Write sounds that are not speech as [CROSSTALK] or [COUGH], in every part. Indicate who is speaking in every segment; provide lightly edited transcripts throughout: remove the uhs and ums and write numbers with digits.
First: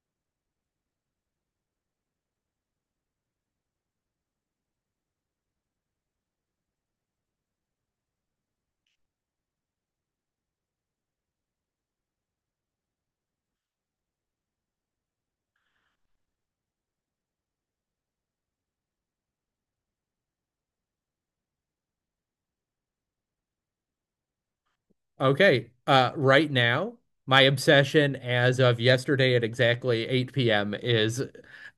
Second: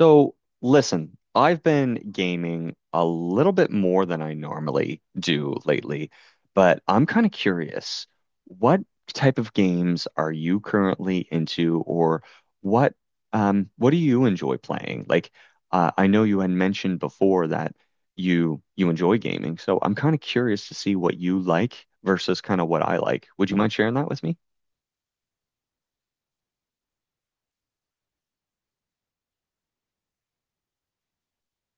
Speaker 1: So, listen, I've been gaming a little bit more than I normally do lately, but I'm kind of curious, what type of games are you currently into, or what what do you enjoy playing? Like, I know you had mentioned before that you enjoy gaming, so I'm kind of curious to see what you like versus kind of what I like. Would you mind sharing that with me?
Speaker 2: Okay. Right now, my obsession as of yesterday at exactly 8 p.m. is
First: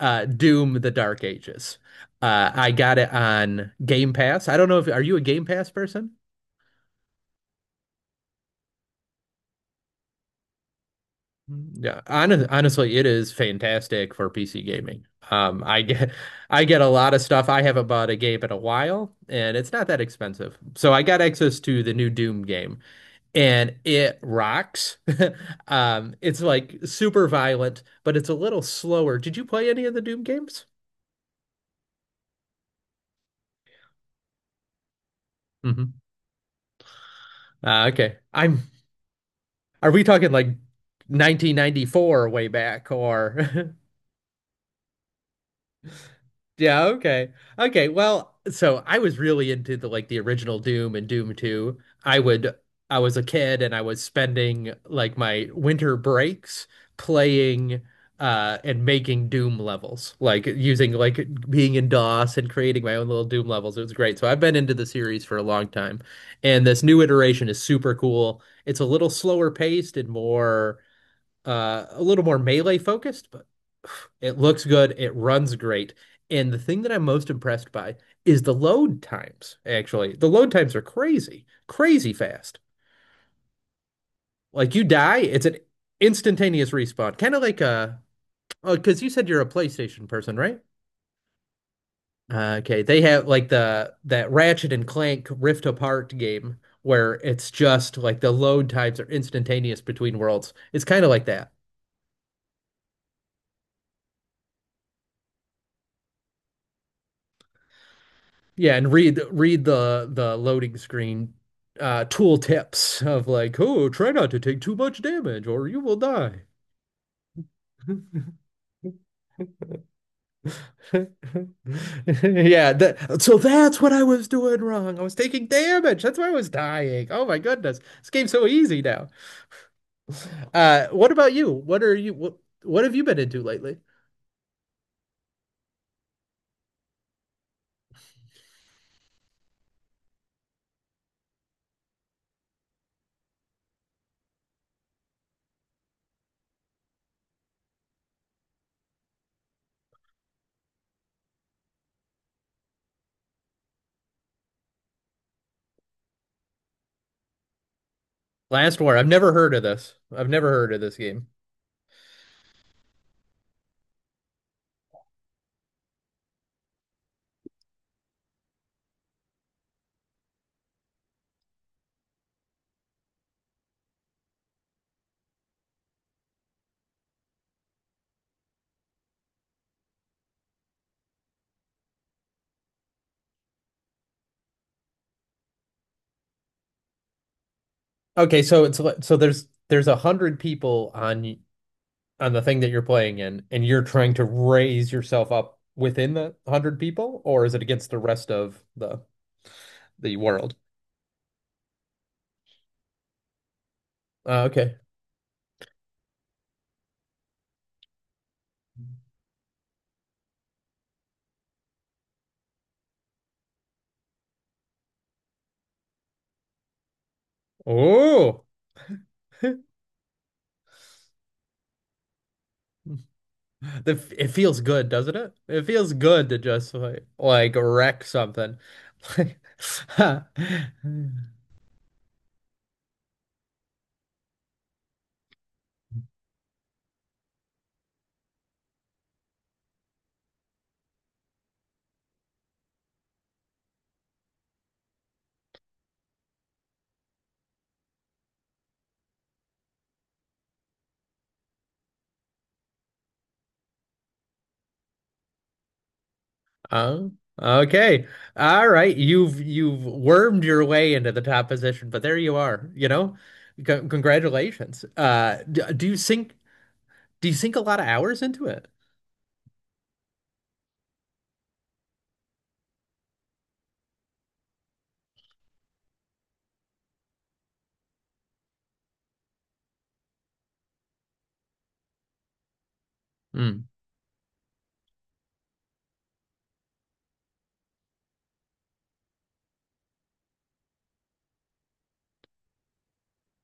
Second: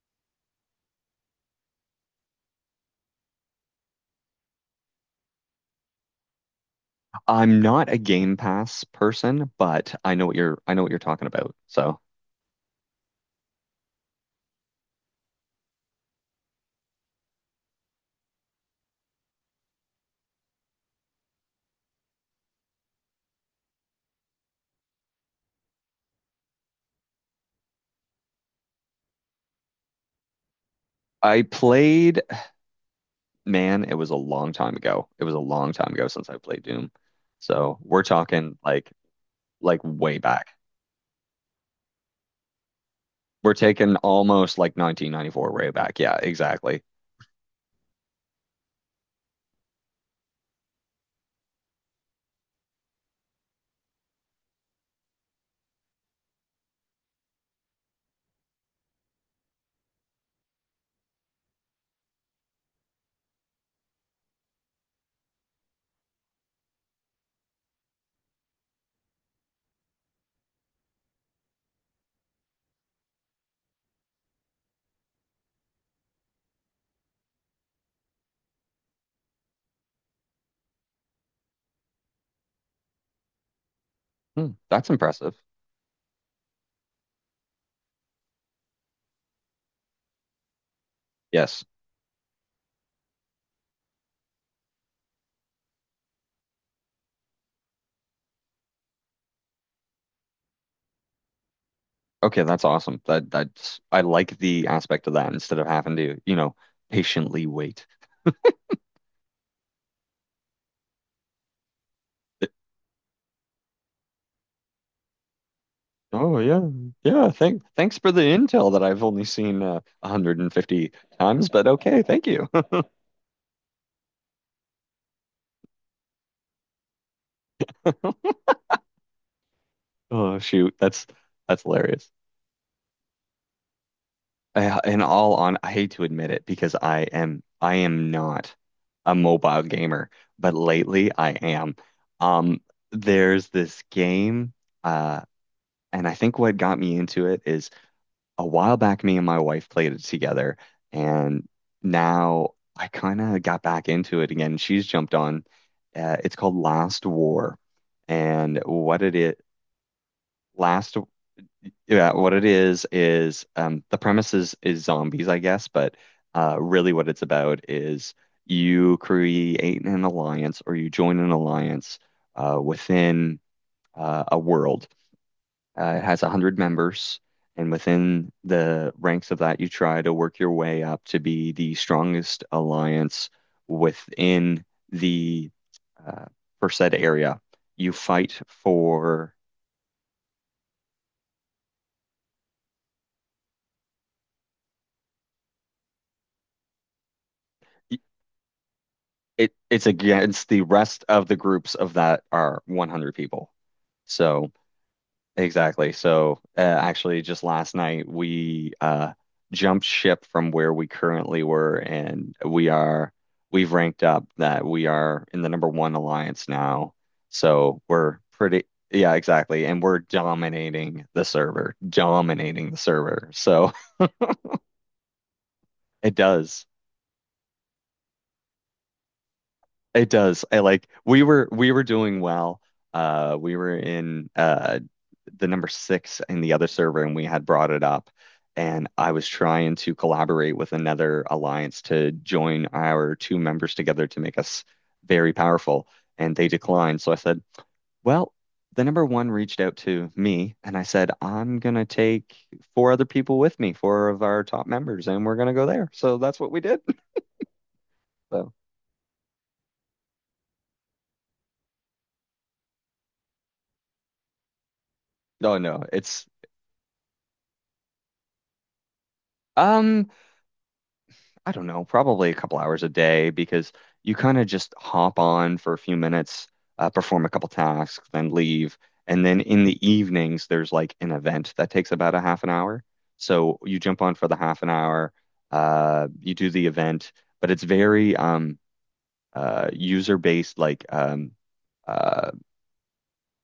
Speaker 2: Doom: The Dark Ages. I got it on Game Pass. I don't know if are you a Game Pass person?
Speaker 1: I'm not a Game Pass person, but I know what you're I know what you're talking about.
Speaker 2: Yeah,
Speaker 1: So.
Speaker 2: honestly, it is fantastic for PC gaming. Um, I get I get a lot of stuff. I haven't bought a game in a while, and it's not that expensive. So I got access to the new Doom game, and it rocks. [LAUGHS] It's like super violent, but it's a little slower. Did you play any of the Doom games?
Speaker 1: I played, man, it was a long time ago. It was a long time
Speaker 2: Hmm.
Speaker 1: ago since I played Doom. So we're
Speaker 2: Okay.
Speaker 1: talking like
Speaker 2: Are we
Speaker 1: way
Speaker 2: talking like
Speaker 1: back.
Speaker 2: 1994-way back
Speaker 1: We're
Speaker 2: or [LAUGHS]
Speaker 1: taking almost like 1994-way back. Yeah, exactly.
Speaker 2: yeah, okay. Okay, well, so I was really into the like the original Doom and Doom 2. I would I was a kid and I was spending like my winter breaks playing and making Doom levels. Like using like being in DOS and creating my own little Doom levels. It was great. So I've been into the series for a long time. And this new iteration is super cool. It's a little slower paced and more a little more melee focused, but it looks good. It runs great. And the thing that I'm most impressed by is the load times, actually. The load times are crazy, crazy fast.
Speaker 1: Hmm,
Speaker 2: Like you
Speaker 1: that's
Speaker 2: die,
Speaker 1: impressive.
Speaker 2: it's an instantaneous respawn. Kind of like a, oh, because you said you're a PlayStation person, right?
Speaker 1: Yes.
Speaker 2: Okay, they have like the that Ratchet and Clank Rift Apart game where it's just like the load times are instantaneous between worlds. It's kind of like that.
Speaker 1: Okay, that's awesome. That's I like the aspect of that instead of having to, you know, patiently wait.
Speaker 2: Yeah, and read the loading screen tool tips of like, oh, try not to take too much damage or you will
Speaker 1: Oh
Speaker 2: die.
Speaker 1: yeah. Yeah, thanks for the
Speaker 2: [LAUGHS]
Speaker 1: intel that I've only seen 150 times, but okay, thank you. [LAUGHS]
Speaker 2: Yeah, so that's what I was doing wrong. I was taking damage. That's why I was dying. Oh my goodness. This game's so easy now.
Speaker 1: Oh shoot, that's
Speaker 2: What about you?
Speaker 1: that's hilarious.
Speaker 2: What have you been into lately?
Speaker 1: I hate to admit it because I am not a mobile gamer, but lately I am. Um, there's this game, uh, and I think what got me into it is a while back, me and my wife played it together, and now I kind of got back into it again. She's jumped on. It's called Last War, and
Speaker 2: Last War.
Speaker 1: what
Speaker 2: I've
Speaker 1: it
Speaker 2: never
Speaker 1: is,
Speaker 2: heard of this. I've never heard of this
Speaker 1: Last
Speaker 2: game.
Speaker 1: yeah, what it is the premise is zombies, I guess, but really what it's about is you create an alliance or you join an alliance within a world. It has 100 members, and within the ranks of that, you try to work your way up to be the strongest alliance within the uh, per said area. You fight
Speaker 2: Okay, so it's so
Speaker 1: for.
Speaker 2: there's 100 people on the thing that you're playing in and you're trying to raise yourself up within the 100 people or is it against the rest of
Speaker 1: It's
Speaker 2: the
Speaker 1: against
Speaker 2: world?
Speaker 1: the rest of the groups of that are 100 people. So
Speaker 2: Okay.
Speaker 1: exactly. So actually, just last night we jumped ship from where we currently were, and we've ranked up that we are in the number one alliance now. So we're
Speaker 2: Oh.
Speaker 1: pretty. Yeah, exactly.
Speaker 2: [LAUGHS]
Speaker 1: And we're dominating the server, dominating the server. So
Speaker 2: The, it feels good, doesn't it? It feels
Speaker 1: [LAUGHS] it
Speaker 2: good to
Speaker 1: does.
Speaker 2: just like wreck something. [LAUGHS]
Speaker 1: It does. I like we were doing well. We were in the number six in the other server and we had brought it up and I was trying to collaborate with another alliance to join our two members together to make us very powerful and they declined. So I said, well, the number one reached out to me and I said, I'm gonna take four other people with me, four of our top members, and we're gonna go there. So that's what we did.
Speaker 2: Oh,
Speaker 1: [LAUGHS]
Speaker 2: okay.
Speaker 1: So,
Speaker 2: All right. You've wormed your way into the top position, but there you are, you know? C congratulations.
Speaker 1: no, no,
Speaker 2: Do you
Speaker 1: it's
Speaker 2: think do you sink a lot of hours into it?
Speaker 1: um I don't know, probably a couple hours a day because you kind of just hop on for a few minutes, perform a couple tasks, then leave. And then in the evenings, there's like an event that takes about a half an hour. So
Speaker 2: Mm.
Speaker 1: you jump on for the half an hour, you do the event, but it's very user-based, like uh,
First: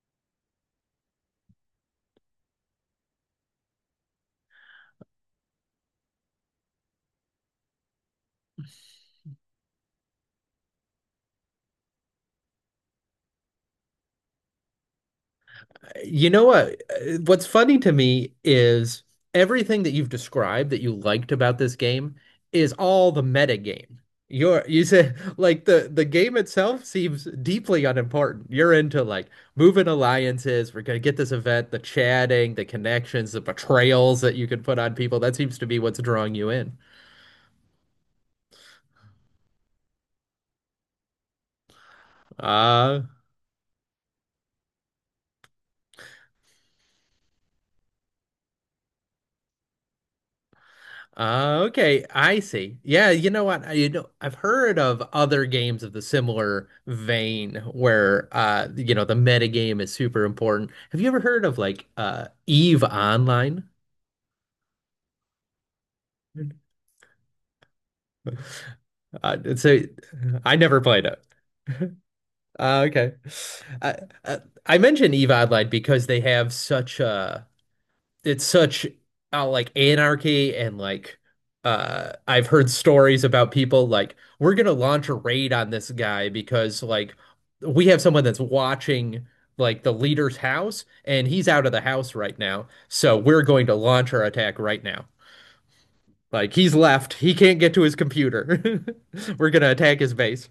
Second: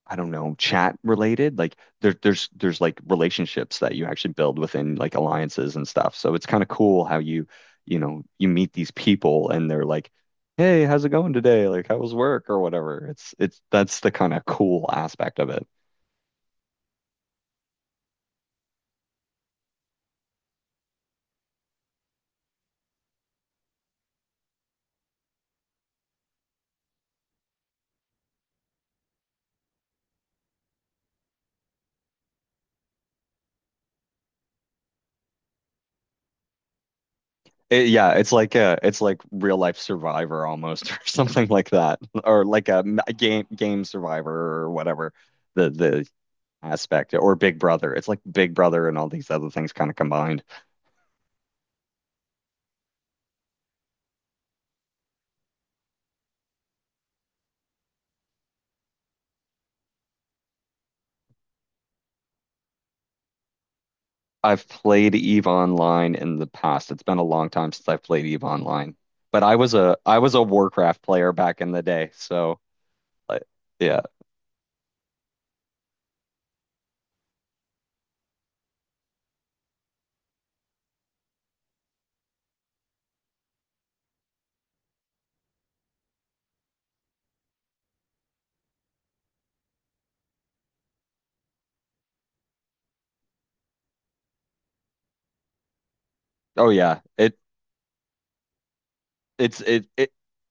Speaker 1: I don't know, chat related. Like there's like relationships that you actually build within like alliances and stuff. So it's kind of cool how you, you know, you meet these people and they're like, "Hey, how's it going today? Like, how was work or whatever." It's that's the kind of cool aspect of it.
Speaker 2: You know what? What's funny to me is everything that you've described that you liked about this game is all the meta game. You said [LAUGHS] like the game itself seems deeply unimportant. You're into like moving alliances. We're gonna get this event, the chatting, the connections, the betrayals that you can put on people. That seems to be what's drawing you in.
Speaker 1: Yeah, it's like real life Survivor almost, [LAUGHS] or something like that, or like a,
Speaker 2: Uh,
Speaker 1: a game Survivor or whatever the aspect or Big Brother. It's like Big Brother and all these other things kind of combined.
Speaker 2: Okay, I see. Yeah, you know what? You know, I've heard of other games of the similar vein where you know, the meta game is super important. Have you ever heard of like Eve Online?
Speaker 1: I've played Eve Online in the past. It's been a long time since I've
Speaker 2: [LAUGHS]
Speaker 1: played Eve Online. But I was
Speaker 2: So
Speaker 1: a I was a
Speaker 2: I never
Speaker 1: Warcraft
Speaker 2: played it.
Speaker 1: player back in the day. So
Speaker 2: Okay.
Speaker 1: like
Speaker 2: Uh,
Speaker 1: yeah.
Speaker 2: uh, I mentioned Eve Online because they have such a it's such like anarchy and like I've heard stories about people like we're gonna launch a raid on this guy because like we have someone that's watching like the leader's house and he's out of the house right now, so we're going to launch our attack right now. Like
Speaker 1: Oh
Speaker 2: he's
Speaker 1: yeah.
Speaker 2: left, he
Speaker 1: It
Speaker 2: can't get to his computer. [LAUGHS] We're
Speaker 1: it's
Speaker 2: gonna
Speaker 1: it,
Speaker 2: attack
Speaker 1: it
Speaker 2: his base.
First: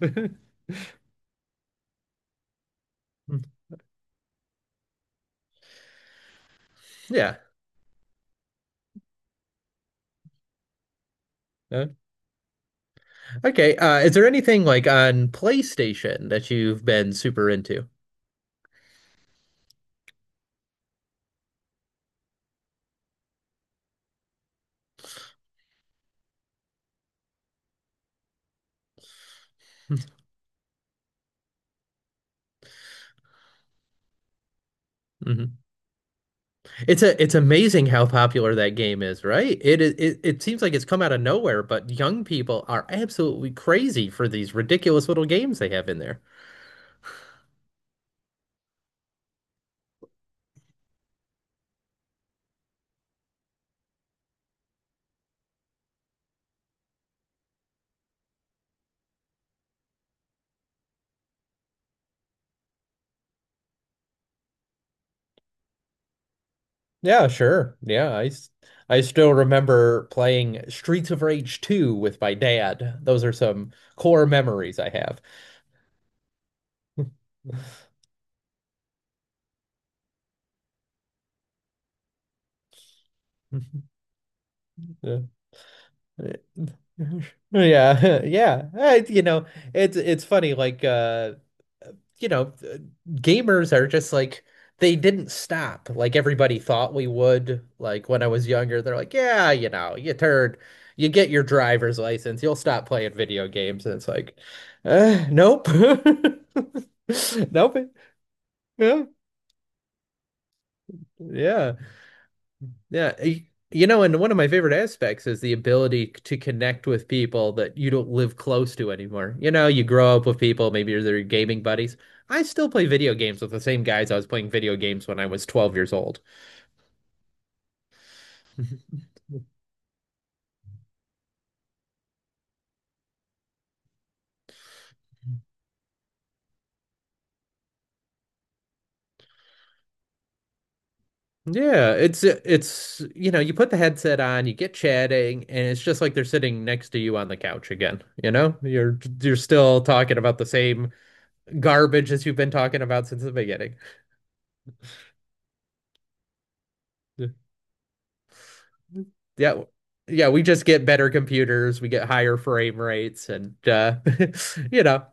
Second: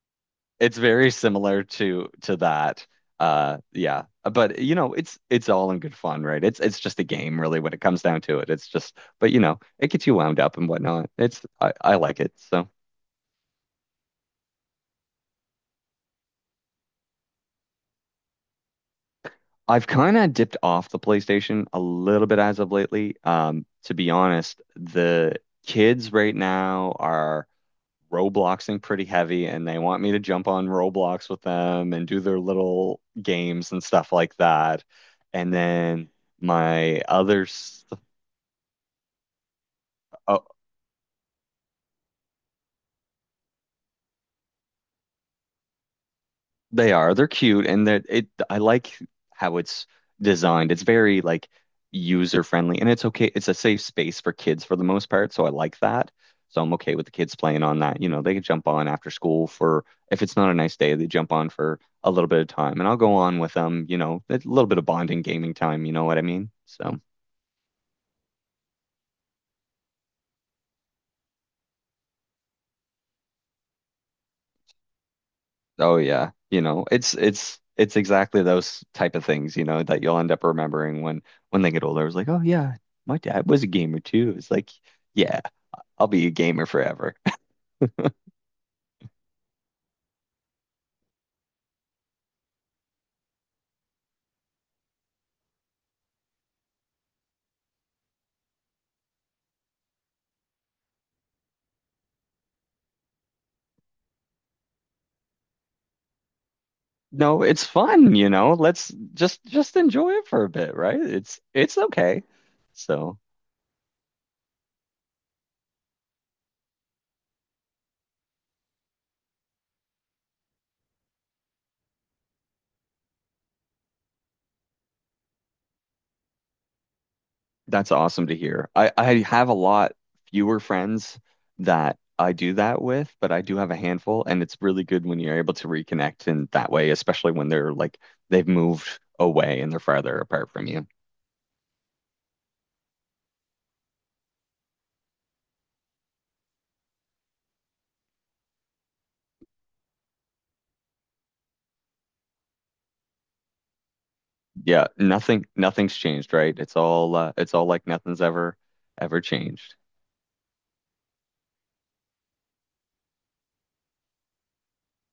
Speaker 1: it's very similar to that.
Speaker 2: [LAUGHS]
Speaker 1: Yeah. But you know, it's all in good fun, right? It's just a
Speaker 2: Yeah.
Speaker 1: game really when it comes down to it. It's just but you know, it gets you wound up and whatnot. It's
Speaker 2: Uh,
Speaker 1: I like it. So
Speaker 2: okay, is there anything like on PlayStation that you've been super into?
Speaker 1: I've kind of dipped off the PlayStation a little bit as of lately. To be honest, the kids right now are Robloxing pretty heavy, and they want me to
Speaker 2: [LAUGHS]
Speaker 1: jump on Roblox with them and do their little games and stuff like that. And
Speaker 2: Hmm.
Speaker 1: then
Speaker 2: It's
Speaker 1: my
Speaker 2: a it's
Speaker 1: other,
Speaker 2: amazing
Speaker 1: s-
Speaker 2: how popular that game is, right? It,
Speaker 1: uh,
Speaker 2: it seems like it's come out of nowhere, but young people are absolutely crazy for these ridiculous little games they have in there.
Speaker 1: they are. They're cute, and that it. I like how it's designed. It's very like user friendly, and it's okay. It's a safe space for kids for the most part, so I like that. So I'm okay with the kids playing on that. You know, they can jump on after school for if it's not a nice day, they jump on for a little bit of time, and I'll go on with them. You know, a little bit of bonding gaming time. You know what I mean? So.
Speaker 2: Yeah, sure. I still remember playing Streets of Rage 2 with my dad. Those are some core memories I have.
Speaker 1: Oh yeah, you know, it's exactly those type of things, you know, that you'll end up remembering when they get older. It was like, oh yeah, my dad was a
Speaker 2: [LAUGHS]
Speaker 1: gamer too. It's like,
Speaker 2: Yeah.
Speaker 1: yeah, I'll be a
Speaker 2: [LAUGHS]
Speaker 1: gamer forever. [LAUGHS]
Speaker 2: Yeah, [LAUGHS] yeah. You know, it's funny. Like, you know, gamers are just like they didn't stop like everybody thought we would. Like when I was younger, they're like, yeah, you know, you get your driver's license, you'll stop playing video games, and it's like, nope, [LAUGHS]
Speaker 1: No, it's
Speaker 2: nope,
Speaker 1: fun, you know. Let's
Speaker 2: yeah,
Speaker 1: just enjoy it for a bit, right?
Speaker 2: yeah.
Speaker 1: It's okay.
Speaker 2: Yeah,
Speaker 1: So.
Speaker 2: y- you know, and one of my favorite aspects is the ability to connect with people that you don't live close to anymore. You know, you grow up with people, maybe you're their gaming buddies. I still play video games with the same guys I was playing video games when I was 12 years old. [LAUGHS]
Speaker 1: That's awesome to hear. I have a lot fewer friends that I do that with, but I do have a handful, and it's really good when you're able to reconnect in that way, especially when they're like they've moved away and they're farther apart from you.
Speaker 2: Yeah, it's you know, you put the headset on, you get chatting, and it's just like they're sitting next to you on the couch again, you know? You're still talking about the same garbage as you've been talking about since the beginning.
Speaker 1: Yeah, nothing nothing's changed, right? It's all like nothing's ever
Speaker 2: Yeah,
Speaker 1: changed.
Speaker 2: yeah, we just get better computers, we get higher frame rates, and [LAUGHS] you know,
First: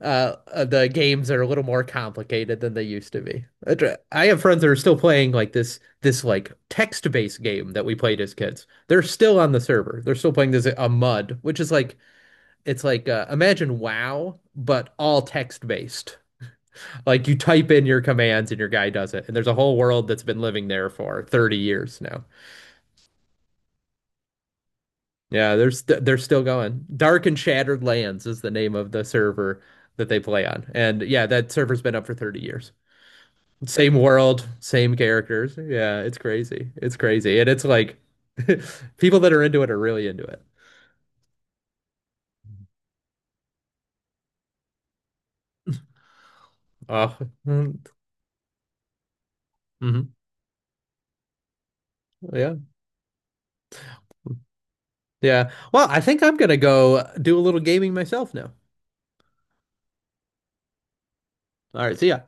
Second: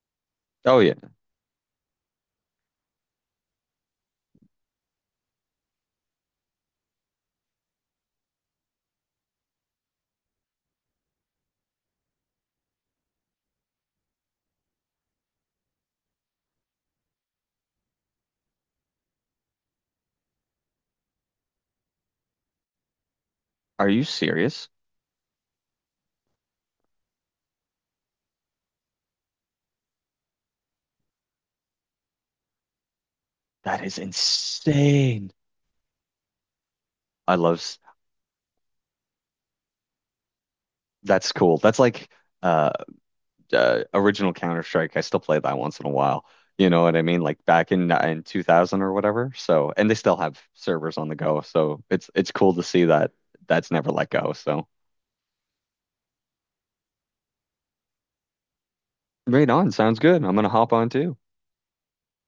Speaker 1: Oh
Speaker 2: the
Speaker 1: yeah.
Speaker 2: games are a little more complicated than they used to be. I have friends that are still playing like this like text-based game that we played as kids. They're still on the server. They're still playing this a MUD, which is like it's like imagine WoW, but all text-based. Like you type in your commands and your guy does it, and there's a whole world that's been living there for 30 years now.
Speaker 1: Are you serious?
Speaker 2: Yeah, they're still going. Dark and Shattered Lands is the name of the server that they play on. And yeah, that server's been up for 30 years.
Speaker 1: That
Speaker 2: Same
Speaker 1: is
Speaker 2: world, same
Speaker 1: insane.
Speaker 2: characters. Yeah, it's crazy. It's
Speaker 1: I
Speaker 2: crazy. And
Speaker 1: love
Speaker 2: it's
Speaker 1: s-
Speaker 2: like [LAUGHS] people that are into it are really into it.
Speaker 1: that's cool. That's like uh original Counter Strike. I still play that once in a while. You know what I
Speaker 2: Oh,
Speaker 1: mean? Like back
Speaker 2: mm-hmm.
Speaker 1: in 2000 or whatever. So, and they still have servers on the go. So it's cool
Speaker 2: Yeah.
Speaker 1: to see that that's never let go. So,
Speaker 2: Yeah. Well, I think I'm gonna go do a little gaming myself now.
Speaker 1: right on. Sounds good. I'm gonna hop on too.
Speaker 2: All right, see ya.